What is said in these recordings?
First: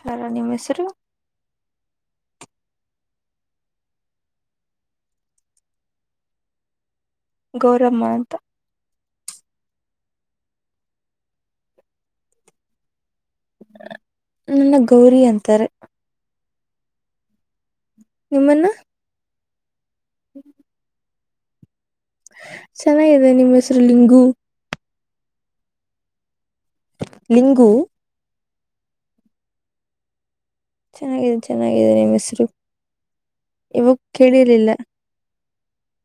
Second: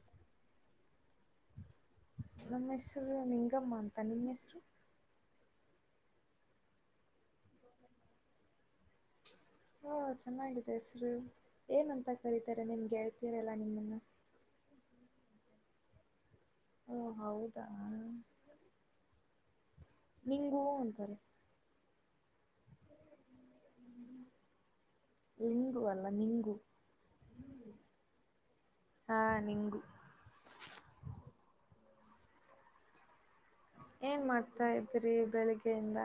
ಹಾರ ನಿಮ್ಮ್ ಹೆಸರು ನಮ್ಮ ಹೆಸರು ನಿಂಗಮ್ಮ ಅಂತ ನಿಮ್ಮ ಹೆಸರು ಗೌರಮ್ಮ ಅಂತ ಹಾ ಚೆನ್ನಾಗಿದೆ ಹೆಸರು ಏನಂತ ಕರೀತಾರೆ ನಿಮ್ಗೆ ಆಯತ ಕರಲ ನಿ ಮು ನನ್ನ ಗೌರಿ ಅಂತಾರೆ ಹಓ ಹೌದಾ ನಿಮ್ಮನ್ನ ನಿಂಗು ಅಂತಾರೆ ಚೆನ್ನಾಗಿದೆ ನಿಮ್ಮ ಹೆಸರುಲಿಿಂಗು ಲಿಂಗು ಅಲ್ಲ ನಿಂಗು ಲಿಂಗೂ ಹಾ ನಿಂಗು ಚೆನ್ನಾಗಿದೆ ಚೆನ್ನಾಗಿದೆ ನಿಮ್ಮ ಹೆಸರು ಇವಾಗ ಏನ್ ಮಾಡ್ತಾ ಕೇಳಿರ್ಲಿಲ್ಲ ಇದತ್ರಿ ಬೆಳಿಗ್ ಬೆಂದ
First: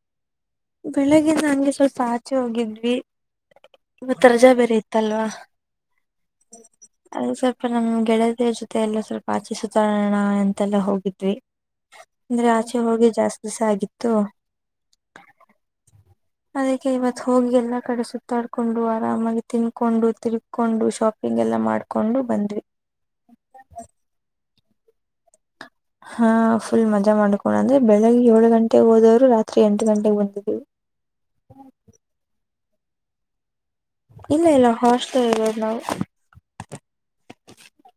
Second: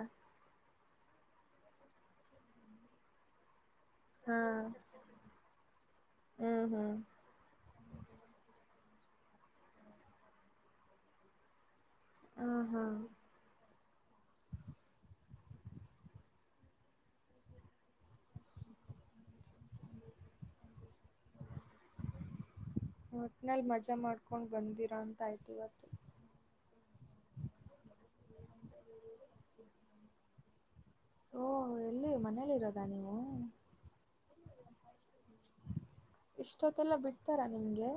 ಬೆಳಗ್ಗಿಂದ ನಂಗೆ ಸ್ವಲ್ಪ ಆಚೆ ಹೋಗಿದ್ವಿ ಇವತ್ತು ರಜಾ ಹಾಂ ಬೇರೆ ಇತ್ತಲ್ವಾ ಹ್ಞೂ ಹ್ಞೂ ಹಾಂ ಅದು ಸ್ವಲ್ಪ ನಮ್ ಗೆಳೆದಿ ಜೊತೆ ಮತ್ತೆ ಎಲ್ಲ ಸ್ವಲ್ಪ ಆಚೆ ಸುತ್ತೋೋಣ ಎಂತೆಲ್ಲ ಹೋಗಿದ್ವಿ ಅಂದ್ರೆ ಆಚೆ ಹಾಂ ಹೋಳಗೆ ಜಾಸ್ತಿ ದಿಸ ಆಗಿತ್ತು ತ್ತು ಅದಕ್ಕೆ ಇವತ್ ಹೋಗಿ ಎಲ್ಲಾ ಕಡೆ ಸುತ್ತಾಡ್ಕೊಂಡು ಆರಾಮಾಗಿ ತಿನ್ಕೊಂಡು ತಿರುಕೊಂಡು ಶಾಪಿಂಗ್ ಎಲ್ಲ ಮಾಡ್ಕೊಂಡು ಬಂದ್ವಿ ಒಟ್ನಲ್ಲಿ ಮಜಾ ಮಾಡ್ಕೊಂಡು ಬಂದಿರಾ ಅಂತಯ್ತ ಹಾ ಫುಲ್ ಮಜಾ ಮಾಡ್ಕೊಂಡಣ ಅಂದ್ರೆ ಬೆಳಿಗ್ಗೆ ಏಳು ಗಂಟೆಗೆ ಹೋದವ್ರು ರಾತ್ರಿ ಎಂಟು ಗಂಟೆಗೆ ಬಂದಿದ್ರು ಅಾನವು ಇಲ್ಲ ಎಲ್ಲ ಹಾಸ್ಟೆಲ್ಗಳು ನಾವು ಇಷ್ಟೊತ್ತಲ್ಲ ಬಿಡ್ತಾರಾ ನಿಮ್ಗೆ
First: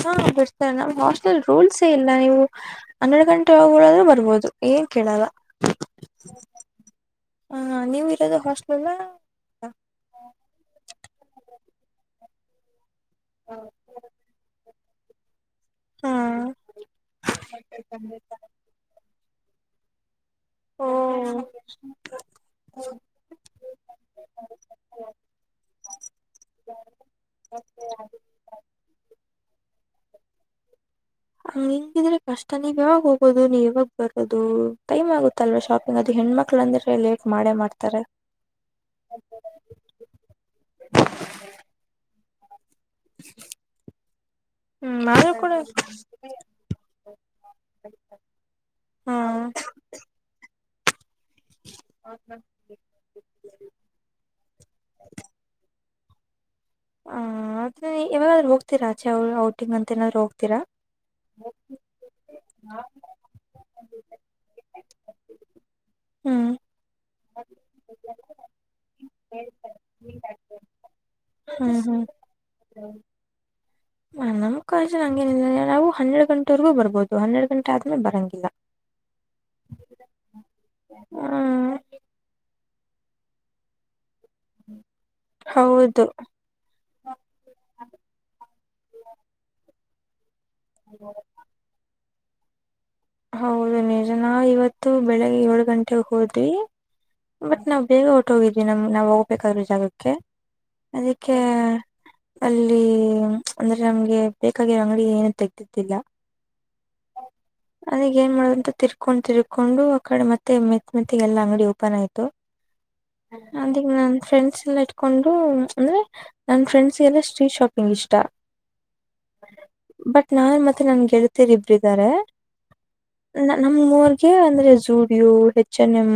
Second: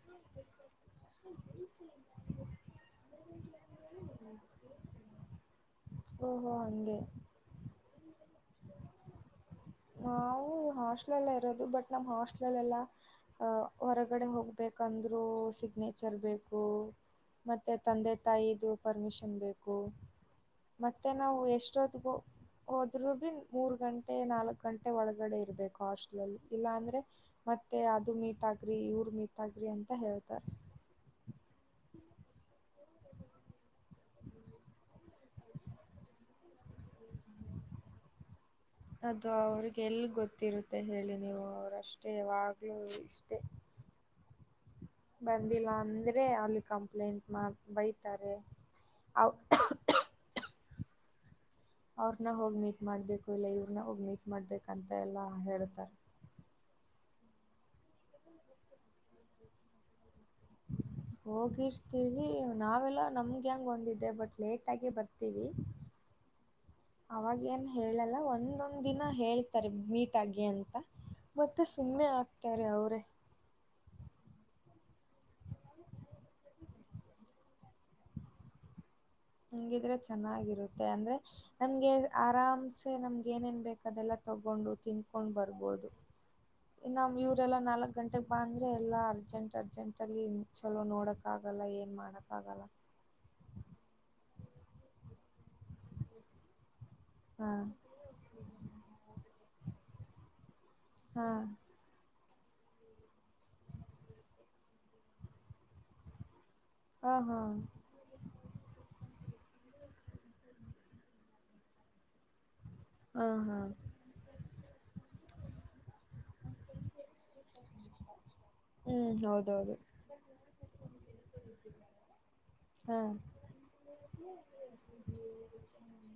ಹಾ ಬಿಡ್ತಾರೆ ನಮ್ ಹಾಸ್ಟೆಲ್ ರೂಲ್ಸೇ ಇಲ್ಲ ನೀವು ಹನ್ನೆರಡು ಗಂಟೆ ಉರದ್ರೂ ಬರ್ಬೋದು ಏನ್ ಕೇಳಲ್ಲ ಓಹೋ ಹಾಗೆ ಹೊಸ್ ಹಲ್ಲ ಇರೋದು ಬಟ್ ನಮ್ಮ್ ಹಾಸ್ಟಲ್ಲ್ಲ ಅಹ ಹೊರಗಡೆ ಹೋಗ್ಬೇಕು ಂದ್ರು ಸಿ ಸಿಗ್ನೇಚರ್ ಹಾ ಬೇಕು ಮತ್ತೆ ತಂದೆ ತಾಯಿದ ಪರ್ಮಿಷನ್ ಬೇಕು ಹ ಮತ್ತೆ ನಾವವು ಓ ಎಷ್ಟೊದ್ಗೂ ಹೋದರು ಬಿ ಗಂಟೆ ನಾಲ್ಕ್ ಗಂಟೆ ಒಳಗಡೆ ಇರಬೇಕು ಹಾಸ್ಲ್ಲ್ಲಿ ಇಲ್ಲಾ ಅಂದ್ರೆ ಮತ್ತೆ ಅದು ಮೀಟ್ ಆಗ್ರಿ ಇವರು ಮೀಟ್ ಆಗ್ರಿ ಎಂತ ಹೇಳ್ತಾರೆ ಹಂಗ್ ಹಿಂಗಿದ್ರೆ ಕಷ್ಟ ನೀವ್ ಯಾವಾಗ ಹೋಗೋದು ನೀವ್ ಯಾವಾಗ ಬರೋದು ಟೈಮ್ ಆಗುತ್ತಲ್ವಾ ಶಾಪಿಂಗ್ ಅದು ಹೆಣ್ಮಕ್ಳ ಅಂದ್ರೆ ಲೇಟ್ ಮಾಡೇ ಮಾಡ್ತಾರೆ ಅದು ಅವ್ರಿಗೆ ಎಲ್ ಗೊತ್ತಿರುತ್ತೆ ಹೇಳಿ ನೀವು ಅವ್ರಷ್ಟೇ ಯಾವಾಗ ಇಷ್ಟೇ ಹ್ಮ್ ಆದ್ರೂ ಕೂಡ ಬಂದಿಲ್ಲ ಅಂದ್ರೆ ಅಲ್ಲಿ ಕಂಪ್ಲೇಂಟ್ ಮಾಡ ಬೈತಾರೆ ಹಾ ಹ ಅವ್ರನ್ನ ಹೋಗಿ ಮೀಟ್ ಮಾಡ್ಬೇಕು ಇಲ್ಲ ಇವ್ರನ್ನ ಹೋಗಿ ಮೀಟ್ ಮಾಡ್ಬೇಕಂತ ಎಲ್ಲಾ ಹೇತಾರೆ ಹ ಇವಾಗ್ರರು ಹೋಗ್ತಿೀರಾ ಆಚೆ ಔಟಿಂಗ್ ಅಂತ ನಾದ್ ಹೋಗ್ತ ಹೋಗಿರ್ಸ್ತೀವಿ ನಾವೆಲ್ಲ ನಮ್ಗೆ ಹಂಗ ಒಂದಿದ್ದೆ ಬಟ್ ಲೇಟ್ ಆಗಿ ಬರ್ತೀವಿ ಹ್ಮ್ ಅವಾಗೇಏನು ಹೇಳಲ್ಲ ಒಂದೊಂದ್ ದಿನ ಹೇಳ್ತಾರೆ ಮೀಟ್ ಆಗಿ ಅಂತ ಮತ್ತೆ ಹ್ಮ್ ಸುಮ್ಮನೆ ಆಗ್ತಾರೆ ಅವ್ರೇ ನಮ್ಮ್ ಕಜ ನಂಗೇನಿಲ್ಲ ನಾವು ಹೆಡ್ ಗಂಟೆವರೆಗೂ ಬರ್ಬೋದು ಹನ್ನೆರಡ್ ಗಂಟೆ ಆದ್ಮೆ ಬರಂಗಿಲ್ಲ ನಂಗಿದ್ರೆ ಚೆನ್ನಾಗಿರುತ್ತೆ ಅಂದ್ರೆ ಹ್ಮ್ ನಮಗೆ ಆರಾಮ್ ನಮ್ಗೆ ಏನೇನ್ ಬೇಕ ಅದೆಲ್ಲ ತಗೊಂಡು ತಿಂದ್ಕೊಂಡು ಬರ್ಬೋದು ಹೌದು ಇ ನಮ್ ಇವರೆಲ್ಲ ನಾಲ್ಕಕ್ ಗಂಟೆಗ್ ಬಂದ್ರೆ ಎಲ್ಲಾ ಅರ್ಜೆಂಟ್ ಆ ಅರ್ಜೆಂಟಲ್ಲಿ ಚಲೋ ನೋಡಕ್ ಆಗಲ್ಲ ಏನ್ ಮಾಡಕ್ ಹಾಗಲ್ಲ ಹೌದು ನಿಜನಾ ಇವತ್ತು ಬೆಳಿಗ್ಗೆ ಏಳು ಗಂಟೆಗೆ ಹೋದ್ವಿ ಹಾ ಬಟ್ ನಾವ್ ಬೇಗ ಹೊಟ್ಟ ಹೋಗಿದ್ವಿ ನಮ್ ನಾವವು ಬೇಕಾದ್ರೆ ಜಾಗಕ್ಕೆ ಹಾ ಅದಕ್ಕೆ ಅಲ್ಲಿ ಅಂದ್ರೆ ನಮ್ಗೆ ಬೇಕಾಗಿರೋ ಅಂಗಡಿ ಏನು ತೆೆಗೆ್ದಿದ್ದಿಲ್ಲ ಹಾ ಹಾ ಅದಗ ಏನ್ ಮಾಡುದಂತ ತಿರ್ ಕುಂತಿ ಕೊಂಡ್ ತಿರ್ಕೊಂಡು ಆ ಕಡೆ ಮತ್ತೆ ಮೆತ್ ಮೆತ್ತ ಎಲ್ಲಾ ಅಂಗಡಿ ಓಪನ್ ಆಯ್ತು ಹಾ ಹಾ ಅದ ನನ್ ಫ್ರೆಂಡ್ಸ್ ಎಲ್ಲ ಇಟ್ಕೊಂಡು ಅಂದ್ರೆ ನನ್ನ ಫ್ರೆಂಡ್ಸ್ಗೆಲ್ಲ ಸ್ಟ್ರೀಟ್ ಶಾಪಿಂಗ್ ಇಷ್ಟ ಹ್ಮ್ ಹೌದೌದು ಬಟ್ ನಾನ್ ಮತ್ತೆ ನನ್ ಗೆಳ್ತಿರ್ ಹಾ ನಮ ಊರ್ಗೆ ಅಂದ್ರೆ ಜೂಡಿಯೋ H N M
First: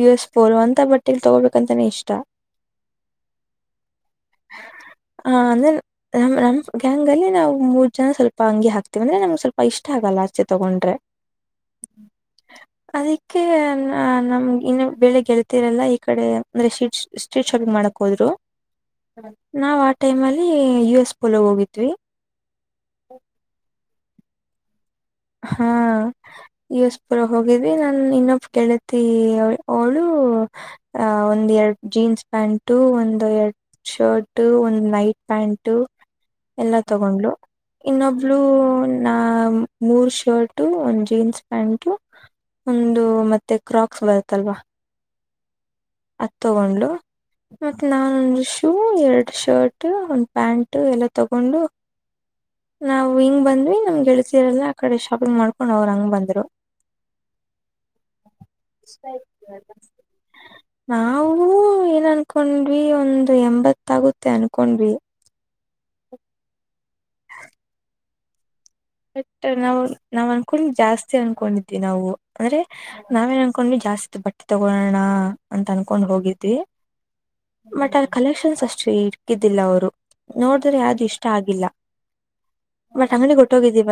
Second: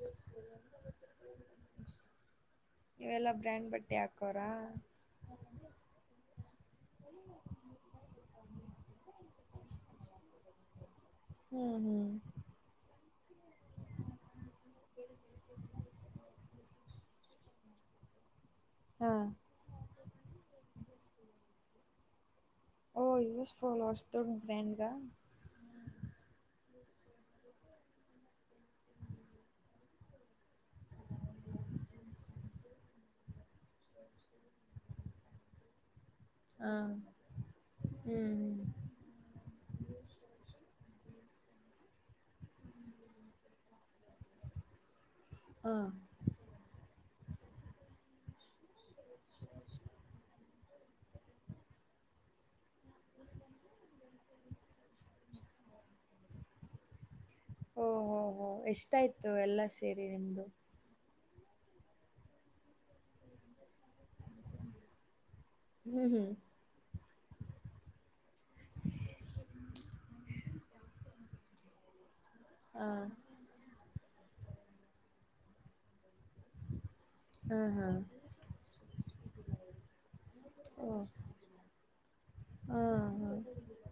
U S four ಅಂತ ಬಟ್ಟಲಿ ತಗೋಬೇಕಂತಾನೆ ಇಷ್ಟ ಇವೆಲ್ಲಾ ಬ್ರ್ಯಾಂಡ್ ಬಟ್ಟೆ ಹಾಕೋರಾ ಹ ಅಂದ್ರೆ ನಮ್ ನಮ್ ಗ್ಯಾಂಗ್ ಅಲ್ಲಿ ನಾವು ಮೂರ್ ಜನ ಸ್ವಲ್ಪ ಅಂಗಿ ಹಾಕ್ತಿೇವಿ ಅಂದ್ರೆ ನಮ್ಗೆ ಸ್ವಲ್ಪ ಇಷ್ಟ ಆಗಲ್ಲ ಆಚೆ ತಗೊಂಡ್ರೆ ಹ್ಮ್ ಹ್ಮ್ ಅದಿ ೆ ನಮ್ಗೆ ಇನ್ನು ಬೆೇಳೆ ಗೆಳತಿರಲ್ಲಾ ಈ ಕಡೆ ಅಂದ್ರೆ ಶ್ಟೀಟ್ ಸ್ಟ್ರೀಟ್ ಶಾಪಿಂಗ್ ಮಾಡಕ್ ಹೋದ್ರು ಹಾ ನಾವ್ ಆ ಟೈಮ್ ಅಲ್ಲಿ ಯು ಎಸ್ ಪಲ ಹೋಗಿದ್ವಿ ಓ ಯೂಸ್ಫೋನ್ ತೋಡ ಗ್ರ್ಯಾಂಡ್ಗ ಹಾ ಯಸ್ ಪುರ ಹೋಗಿದ್ವಿ ನನ್ ಇನ್ನೊಬ್ ಗೆಳತಿ ಅವಳು ಅ ಒಂದ್ ಎರಡ್ ಜೀನ್ಸ್ ಪ್ಯಾಂಟು ಒಂದು್ ಎರಡ್ ಶರ್ಟ್ ಒಂದ್ ನೈಟ್ ಪ್ಯಾಂಟ ಹಾ ಎಲ್ಲಾ ತಗೊಂಡ್ಲು ಹ್ಮ್ ಇನ್ನೊಬ್ಳ ಹ್ಮ್ ನಾ ಶರ್ಟ ಒಂದು್ ಜೀನ್ಸ್ ಪ್ಯಾಂಟು ಒಂದು ಮತ್ತೆ ಕ್ರಾಕ್ಸ್ ಬರುತ್ತಲ್ವಾ ಹ ಅದು ತಗೊಂಡು ಮತ್ತು ನಾನೊಂದು ಶೂ ಎರಡು ಶರ್ಟ್ ಒಂದು ಪ್ಯಾಂಟು ಎಲ್ಲ ತಗೊಂಡು ನಾವು ಹಿಂಗೆ ಬಂದ್ವಿ ನಮ್ಮ್ ಗೆಳತರಲ್ಲ ಆ ಕಡೆ ಶಾಪಿಂಗ್ ಮಾಡ್ಕೊಂಡು ಅವರು ಹಂಗ್ ಬಂದರು ಓಹ ಹೋ ಹೋ್ ಎಷ್ಟಾಯ್ತು ಎಲ್ಲ ಸೇರಿ ನಿಮ್ದು ನಾವೂ ಏನ್ ಅನ್ಕೊಂಡ್ವಿ ಒಂದು್ ಎಂಬತ್ತಾಗುತ್ತೆ ಅನ್ಕೊಂಡ್ವಿ ಹ್ಮ್ ಹ್ಮ್ ಬಟ್ ನಾವು ನಾವ್ ಅನ್ಕೊಂಡ ಜಾಸ್ತಿ ಅನ್ಕೊಂಡಿದ್ವಿ ನಾವು ಅಂದ್ರೆ ಹಾ. ನಾವೇನ್ ಅನ್ಕೊಂಡ್ವಿ ಜಾಸ್ತಿ ಬಟ್ಟೆ ತಗೊಳೋಣ ಅ ಅಂತ ಅನ್ಕೊಂಡ್ ಹೋಗಿದ್ವಿ ಹಾ, ಹಾ. ಮತ್ ಅ್ರ ಕಲೆಕ್ಷನ್ಸ್ ಅಷ್ಟು ಇಕಿದ್ದಿಲ್ಲ ಅವರು ನೋಡಿದ್ರೆ ಯಾವ್ದು ಓಹ್! ಇಷ್ಟ ಆಗಿಲ್ಲ- ಹಾ, ಮತ್ ಹಾ. ಅಂಗಡಿ ಗೊ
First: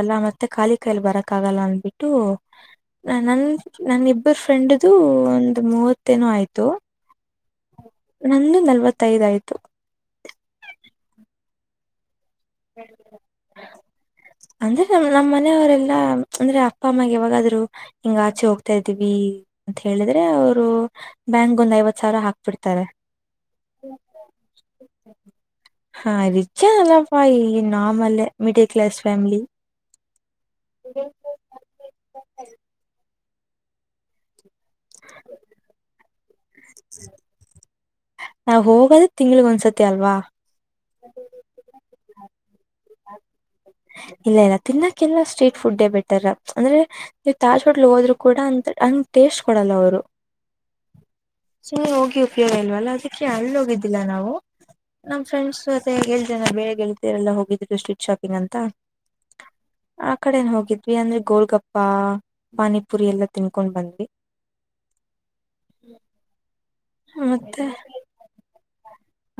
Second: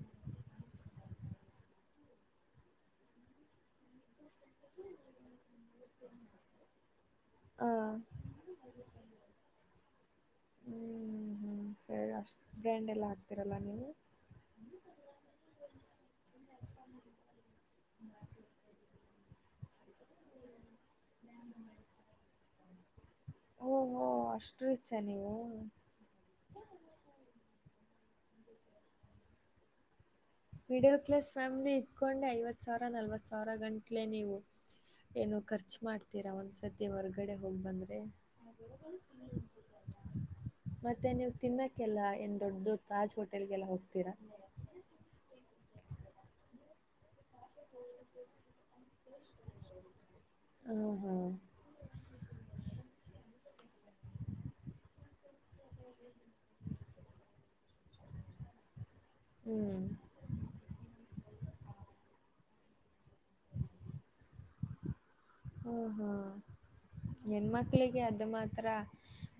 ಲ್ಲ ಮತ್ತೆ ಖಾಲಿ ಕಾಯಲ್ಲಿ ಬರಕ್ ಆಗಲ್ಲ ಅಂದ್ಬಿಟ್ಟು ನ ನ ನಮಿಬ್ ಫ್ರೆಂಡ್ ದು ಒಂದು್ ಮೂವತ್ತೇನು ಆಯ್ತು ಹಾ. ನಂದು ನಲ್ವತ್ತೈದು ಆಯ್ತು ಹ್ಮ್ ಹ್ಮ್ ಸರಿ ಅಷ್ಟೇ ಬ್ರ್ಯಾಂಡ್ ಎಲ್ಲ ಹಾಕ್ತಿೀರಲ್ಲ ನೀವು ಅಂದ್ರೆ ನಮ ನಮ್ಮ್ ಮನೆಯವರೆಲ್ಲಾ ಅಂದ್ರೆ ಅಪ್ಪ ಅಮ್ಮಗೆ ಯಾವಾಗಾದ್ರು ಹಿಂಗ ಆಚೆ ಹೋಗ್ತಾ ಇದ್ದೀವಿ ಅಂತ ಹೇಳಿದ್ರೆ ಅವರು ಬ್ಯಾಂಕ್ ಒಂದ್ ಐವತ್ ಸಾವಿರ ಹಾಕ್ಬಿಡ್ತಾರೆ ಓಹೋ! ಅಷ್ಟು ರಿಚ್ಚಾ ನೀವು? ಹ ರಿಚ್ ಅಲ್ಲೆ ಫೈ ಇನ್ ನಾರ್ಮಲ್ಲೆ middle class family middle class family ಇದ್ಕೊಂಡೆ ಐವತ್ ಸಾವಿರ ನಲ್ವತ್ ಸಾವರ ಸಾವಿರ ಗಂಟ್ಲೆ ನೀವು ಏನು ಖರ್ಚು ಮಾಡ್ತೀರ ಒಂದ ಸದ್ಯ ಹೊರ್ಗಡೆ ಹೋಗ್ ಬಂದ್ರೆ ನಾವ್ ಹೋಗೋದು ತಿಂಗ್ಳಗ್ ಒಂದ್ಸತಿ ಅಲ್ವಾ ಮತ್ತೆ ನೀವು ತಿನ್ನಕ್ಕೆಲ್ಲ ಏನ್ ದೊಡ್ ದೊಡ್ ತಾಜ್ ಹೊಟ್ ಇಲ್ಲ ಇಲ್ಲ ತಿನ್ನಕ್ಕೆಲ್ಲ ಸ್ಟೇಟ್ ಫುಡ್ಡೆ ಬೆಟರ್ ಅಂದ್ರೆ ನೀವು್ ತಾಜ್ಪೋಟ್ಲ್ ಹೋದ್ರು ಕೂಡ ಅಂತ ಅಂಗ್ ಟೇಸ್ಟ್ ಕೊಡಲ್ಲ ಅವ್ರು ಹಾ, ಹಾ. ಸ ಹೋಗಿ ಉಪಯೋಗ ಇಲ್ವಲ್ಲ ಅದಕ್ಕೆ ಅಲ್ ಹೋಗಿದ್ದಿಲ್ಲ ನಾವು ನಮ್ ಫ್ರೆಂಡ್ಸ್ ಜೊತೆ ಎಲ್ ಜನ ಬೇರೆ ಗೆಳತಿದರೆಲ್ಲ ಹೋಗಿದ್ರು ಸ್ಟ್ರೀಟ್ ಶಾಪಿಂಗ್ ಅಂತ ಹ್ಮ್. ಆ ಕಡೆನ್ ಹೋಗಿದ್ವಿ ಅಂದ್ರೆ ಗೋಲ್ಗಪ್ ಪ್ಪಾ ಪಾನಿಪುರಿ ಎಲ್ಲ ತಿನ್ಕೊಂಡ್ ಬಂದ್ವಿ ಹ್ಮ ಹ್ಮ್ ಹೆಣ್ ಮತ್ತೆ ಮಕ್ಳಿಗೆ ಅದು ಮಾತ್ರ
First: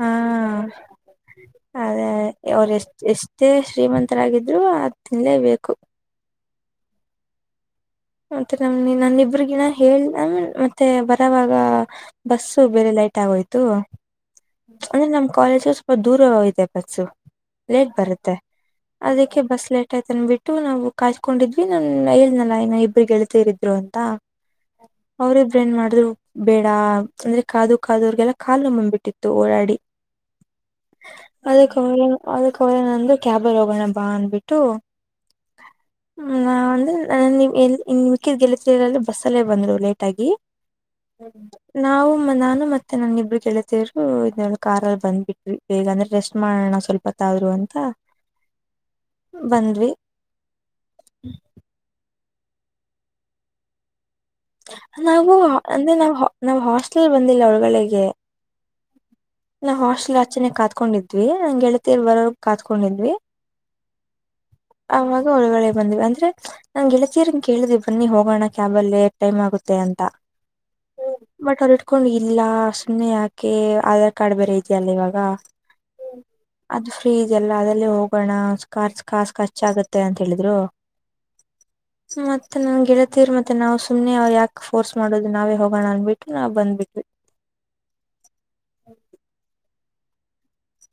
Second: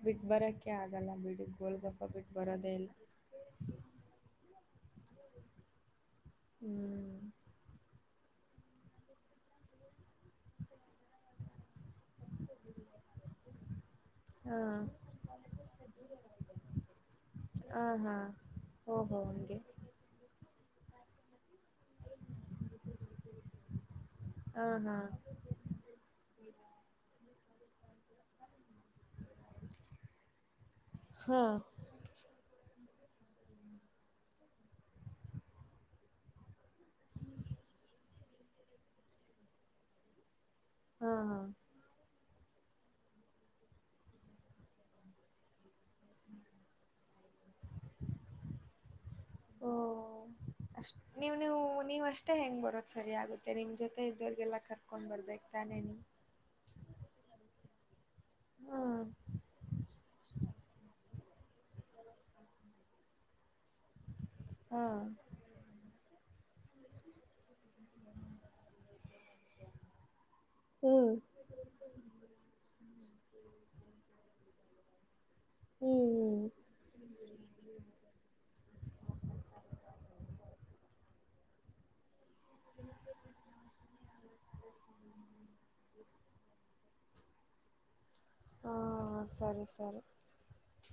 ಹಾ ಬಿಟ್ ಬರಕ್ಕೆ ಆಗಲ್ಲ ಬಿಡಿ ಗೋಲ್ಗಪ್ಪ ಅದೇ ಬಿಟ್ ಅವರು ಬರೋದೇ ಇಲ್ಲ ಎಷ್ಟ ಎಷ್ಟೇ ಶ್ರೀಮಂತರಾಗಿದ್ರು ಆ ತಿನ್ಲೇಬೇಕು ಹ್ಮ್ ಮತ್ತೆ ನಮ್ ನನ್ನಿಬ್ರಗಿನ ಹೇಳ ಮತ್ತೆ ಬರವಾಗ ಬಸ್ಸು ಬೇರೆ ಲೈಟ್ ಆಗೋಯ್ತು ಹಾ ಅಂದ್ರೆ ನಮ್ ಕಾಲೇಜ ಸ್ವಲ್ಪ ದೂರ ಹಿದೆ ಬಸ್ಸು ಹಾ ಲೇಟ್ ಹಾ ಬರುತ್ತೆ ಓಹೋ ಅದಕ್ಕೆ ಹಂಗೆ ಬಸ್ ಲೇಟ್ ಆಯ್ತ ಅಂದ ಬಿಟ್ ತು ನಾವು ಕಾಯ್ಕೊಂಡಿದ್ ನನ್ ಹೇಳದ್ನಲ್ಲ ಇನ ಇಬ್ರು ಗೆಳತಿರು ಇದ್ರು ಅಂತ ಹಾ ಹಾ ಅವ್ರ ಇಬ್ರು ಎನ್ ಮಾಡಿದ್ರು ಬೇಡ ಅಂದ್ರೆ ಕಾದು ಕಾದೋರ್ಗೆಲ್ಲ ಕಲ್ನೋವ್ ಬಂದ್ಬಿಟ್ ಓಡಾಡಿ ಹಾ [unintelligible] ನಾ ಅಂದೇ ಕ್ಯಾಬಿಗ್ ಹೋಗೋಣ ಬಾ ಅಂದಬಿಟ್ಟು, ಇನ್ ಮಿಕ್ಕಿದ ಬಸ್ಸಲ್ಲಿ ಬಂದ್ರು ಲೇಟ್ ಆಗಿ ಹಾ ಹ್ಮ ಹಾ ನಾವು ನಾನು ಮತ್ತೆ ನಾನಿಬ್ರ ಗ... ರು ಕಾರಲ್ ಬಂಧಬಿಟ್ವಿ ಬೇಗ ಅಂದ್ರೆ ರೆಸ್ಟ್ ಮಾಡಣ ಸ್ವಲ್ಪತ್ತಾದ್ರು ಅಂತ.. ಓ ಬಂದ್ವಿ ಅಷ್ಟ ನೀವು ನೀವು ನೀವ್ ಅಷ್ಟ.. ತಿ ಹೆಂಗ್ ಬರೋಧ್ ಸರಿ ಆಗುತ್ತೆ ನಿಮ್ ಜೊ... ನಾವು ಅಂದ್ರೆ ನೀವು ನಾವ್ ನಾವ್ ಹಾಸ್ಟೆಲ್ ಬಂದಿಲ್ಲ ವಲ್ಗಳೆಗೆ... ಕೆ ಹ್ಮ್ ನಾವ್ ಹಾಸ್ಟೆಲ್ ಆಚ್ಚನೆ ಕಾತ್ಕೊಂಡಿದ್ವಿ ನಂಗ್ ಗೆಳತರ್ ಬರೋರ್ಗ್ ಕಾತ್ಕೊಂಡಿದ್ವಿ ಹಾ ಅವಾಗ ಒಳಗಡೆ ಬಂದ್ವಿ ಅಂದ್ರೆ.. ನಾ ಗೆಳತಿಯರನ್ನ ಕೇಳಿದ್ವಿ ಬನ್ನಿ ಹೋಗೋಣ ಕ್ಯಾಬ ಅಲ್ಲಿ ಟೈಮ್ ಆಗುತ್ತೆ ಅಂತ ಹ್ಮ್ ಬಟ್ ಅವರಿಡ್ಕೊಂಡ ಇಲ್ಲ... ಸುಮ್ನೆ ಯಾಕೆ ಅ.. ಕಡಬೆರೆ ಏತ್ ಅಲ್ಲ ಇವಾಗ.. ಹ್ಮ್ ಹ್ಮ್ ಅದು ಫ್ರೀ ಇದೆಲ್ಲ ಅದರಲ್ಲೇ ಹೋಗಣ ಕಾರ್ಸ್ ಕಸ್ ಖರ್ಚ್ ಆಗತ್ತೆ ಅಂತ ಹೇಳಿದ್ರು ಮ... ಮತ್ತ ನನ್ ಗೆಳತಿಯಾರ್ ಮತ್ತೆ ನಾ ಸುಮ್ನೆ್ ಯಕಕ್ ಫೋರ್ಸ್ ಮಾಡೋದು ನಾವೇ ಹೋಗಣ ಅಂದ್ಬಿಟ್ಟು ನಾವ್ ಬಂದ್ವಿ... ಹ ಸರಿ ಸರಿ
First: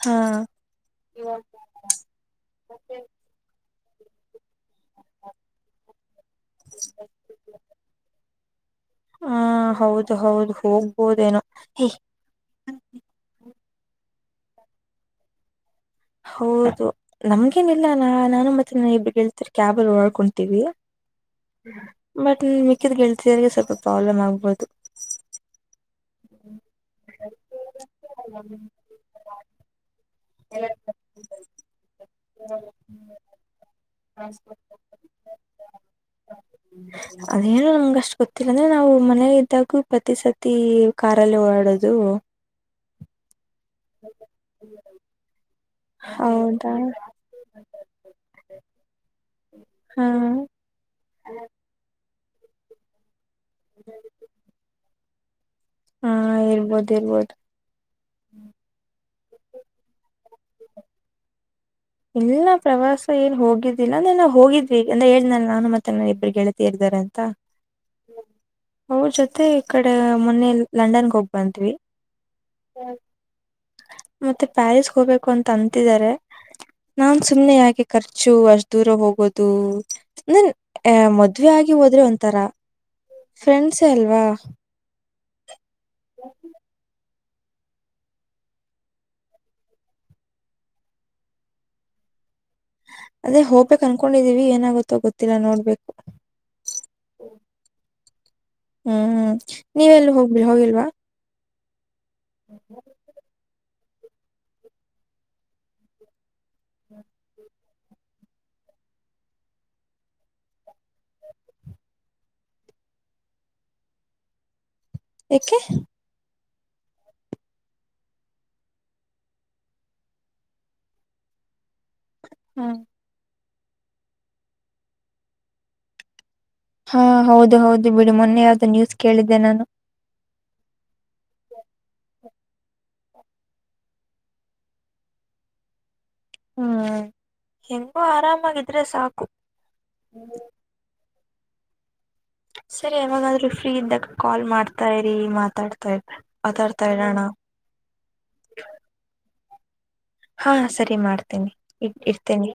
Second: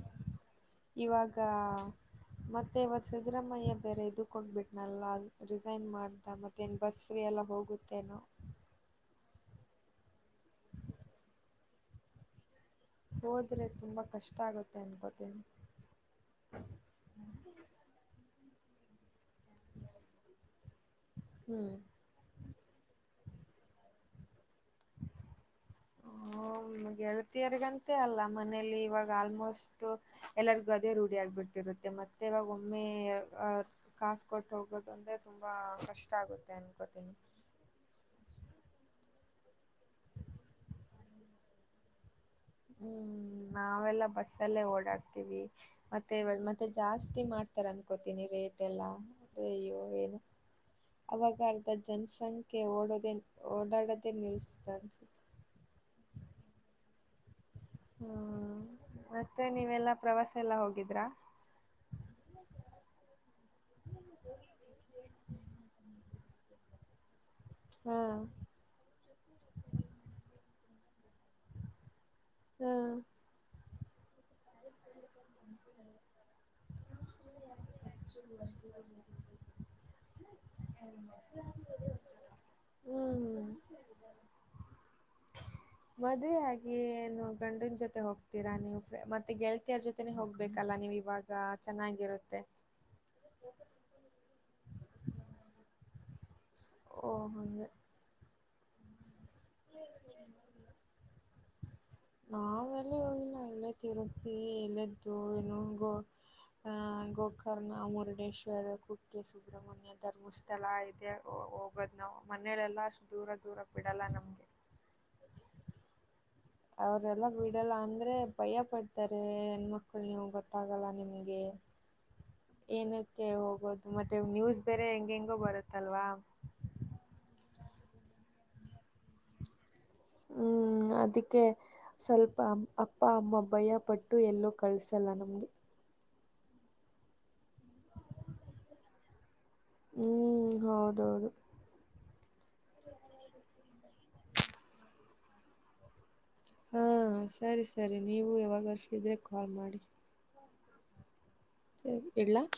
ಹಾ ಹ ಇವಾಗ ಮತ್ತೆ ಇವತ್ತ ಸಿದ್ದರಾಮಯ್ಯ.. ಬೇರೆ ಇದು ಕೊಟ್ಟಬಿಟ್ಟನಲ್ಲ ರಿಸೈನ್ ಮಾ.. ಮತ್ತೆ ಇನ್ ಬಸ್ ಫ್ರೀ ಎಲ್ಲ ಹೋಗುತ್ತೇನೋ ಹಾ ಹೌದು ಹೌದು ಹೋಗ್ಬೋದೇನೋ ಹೋದ್ರೆ ತುಂಬಾ ಕಷ್ಟ ಆಗುತ್ತೆ ಅನ್ಕೋತೀನಿ ಹೌದು ನಮ್ಗೇನಿಲ್ಲ ನಾ ನಾನು ಮತ್ತೆ ಇಬ್ರಗ್ ಗೆಳ್ತೀರ್ ಕ್ಯಾಬ್ ಅಲ್ ಒಡಾಡ್ಕತಿವಿ ಹ್ಮ್ ಬಟ್ ಇನ್ ಮಿಕ್ಕಿದ ಗೇಳ್ತೀ.. ರಿಗೆ ಸ್ವಲ್ಪ ಪ್ರಾಬ್ಲಮ್ ಆಗ್ಬಹುದು ಹ ಗೆಳತಿಯರ್ಗಂತೆ ಅಲ್ಲ ಮನೇಲಿ ಇವಾಗ ಆಲ್ಮೋಸ್ಟ್.. ಎಲ್ಲರಿಗು ಅದೇ ರೂಢಿ ಆಗ್ಬಿಟ್ಟಿರುತ್ತೆ ಮತ್ತೆ ಇವಾಗ ಒಮ್ಮೆ ಅ ಕಾಸ ಕೊಟ್ಟ ಹೋಗೋದು ಅಂದ್ರೆ ತುಂಬಾ ಕಷ್ಟ ಆಗುತ್ತೆ ಅನ್ಕೋತೀನಿ ಮನೇಲ್ ಇದ್ದಾಗು ಪ್ರತಿ ಸತಿ ಕಾರಲ್ಲೇ ಓಡಾಡೋದು.. ಹ್ಮ್ ನಾವೆಲ್ಲ ಬಸ್ಸಲ್ಲೇ ಓಡಾಡ್ತೀವಿ ಮತ್ತೆ ಇವಾಗ ಮತ್ತೆ ಹೌದಾ ಜಾಸ್ತಿ ಮಾಡ್ತಾರೆ ಅನ್ಕೋತೀನಿ ರೇಟ್ ಎಲ್ಲ ಅಯ್ಯೋ ಹಾ ಏನು ಅವಾಗ ಅರ್ದ ಜನ್.. ಸಂಖ್ಯೆ ಓಡೋದೇ... ಓಡಾಡೋದೇ ನಿಸ್ತನ್.. ಹಾ ಇರ್ಬೋದ ಇರ್ಬೋದು ಹ್ಮ್ ಮತ್ತೆ ನೀವೆಲ್ಲಾ ಪ್ರವಾಸ ಎಲ್ಲ ಹೋಗಿದ್ರಾ ಇಲ್ಲ ಪ್ರವಾಸ ಏನ್ ಹೋಗಿದ್ದಿಲ್ಲ ಅಂದ ನ ಹೋಗಿದ್ವಿ ಅಂದ್ರ ಹೇಳ್ದನ ನಾನು ಮತ್ತೆ ಇಬ್ರು ಗೆಳತಿಯರು ಅಂತ ಹಾ ಅವ ಜೊತೆ ಈ ಕಡೆ ಮೊನೇಲಿ ಲಂಡನ್ಗೆ ಹೋಗ್ ಬಂತತ್ವಿ ಹ್ಮ್ ಹ ಮತ್ತೆ ಪ್ಯಾರಿಸ್ಗೆ ಹೋಗ್ಬೇಕು ಅಂತ ಅಂತಿದ್ದಾರೆ ನಾನ್ ಸುಮ್ನೆ ಆಕೆ ಖರ್ಚು ಅಷ್ಟ್ ದೂರ ಹೋಗೋದು ಮದ್ವೆ ಆಗಿ ಹೋದ್ರೆ ಒಥರ ಹ್ಮ್ ಫ್ರೆಂಡ್ಸೇ ಅಲ್ವಾ ಮದುವೆ ಆಗಿ ಏನು ಗಂಡನ್ ಜೊತೆ ಹೋಗ್ತೀರಾ ನೀವು ಮತ್ತೆ ಮತ್ತೆ ಗೆಳತಿಯರ್ ಜೊತೆನೆ ಹೋಗ್ಬೇಕಲ್ಲ ನೀವು ಇವಾಗ ಚೆನ್ನಾಗಿರುತ್ತೆ ಅದೇ ಹೋಗ್ಬೇಕಕ್ ಅನ್ಕೊಂಡಿದೀವಿ ಏನಾಗುತ್ತ ಗೊತ್ತಿಲ್ಲ ನೋಡ್ಬೇಕು ಓ ಹಂಗ ಹ್ಮ್ ಹ್ಮ್ ನೀವೆ ಎಲ್ಲ ಹೋಗ್ಬಿ ಹೋಗಿಲ್ವಾ ಹ್ಮ ನ ಎಲ್ಲೇ ತಿರುಪ್ತಿ ಎಲ್ಲ್ದು ಏನು ಗೋ ಗೋಕರ್ಣ ಮುರುಡೇಶ್ವರ ಕುಕ್ಕೆ ಸುಬ್ರಹ್ಮಣ್ಯ ಧರ್ಮಸ್ಥಳ ಇದೆ ಹೋಗೋದು ನಾವು ಮನೆಯಲೆೆಲ್ಲ ಅಷ್ಟು ದೂರ ದೂರ ಬಿಡಲ್ಲ ನಮಗೆ ಯಾಕೆ ಅವರೆಲ್ಲ ಬಿಡಲ್ಲ ಅಂದ್ರೆ ಭಯ ಪಡ್ತಾರೆ ಹೆಣ್ಮಕ್ಳು ನೀವು ಗೊತ್ತಾಗಲ್ಲ ನಿಮಗೆ ಏನಕ್ಕೆ ಹೋಗ ಬೋದು ಮತ್ತೆ ನ್ಯೂಸ್ ಬೇರೆ ಹೆಂಗ ಹೆಂಗೋ ಬರುತ್ತಲ್ವಾ ಹಾ ಹೌದು ಹೌದು ಬಿಡಿ ಮೊನ್ನೆ ಯಾವ್ದು ನ್ಯೂಸ್ ಕೇಳಿದ್ದೆ ನಾನು ಹ್ಮ್ ಅದಕ್ಕೆ ಸ್ವಲ್ಪ ಅಪ್ಪ ಅಮ್ಮ ಭಯ ಪಟ್ಟು ಎಲ್ಲೂ ಕಳ್ಸಲ್ಲ ನಮ್ಗೆ ಹ್ಮ್ ಹೆಂಗೋ ಆರಾಮಾಗಿದ್ರೆ ಸಾಕು ಹ್ಮ್ ಹೌದೌದು ಸರಿ ಯಾವಾಗಾದ್ರೂ ಫ್ರೀ ಇದ್ದಾಗ ಕಾಲ್ ಮಾಡ್ತಾ ರೀ ಮಾತಾಡ್ತಾ ಇದ್ರೆ ಹಾ ಸರಿ ಸರಿ ನೀವು ಯಾವಾಗರ್ಷ ಇದ್ರೆ ಕಾಲ್ ಮಾಡಿ ಹಾ ಸರಿ ಮಾಡ್ತ ಇತೇನೆ ಇ ಸರಿ ಇಡ್ಲಾ ಇರ್ತೇನೆ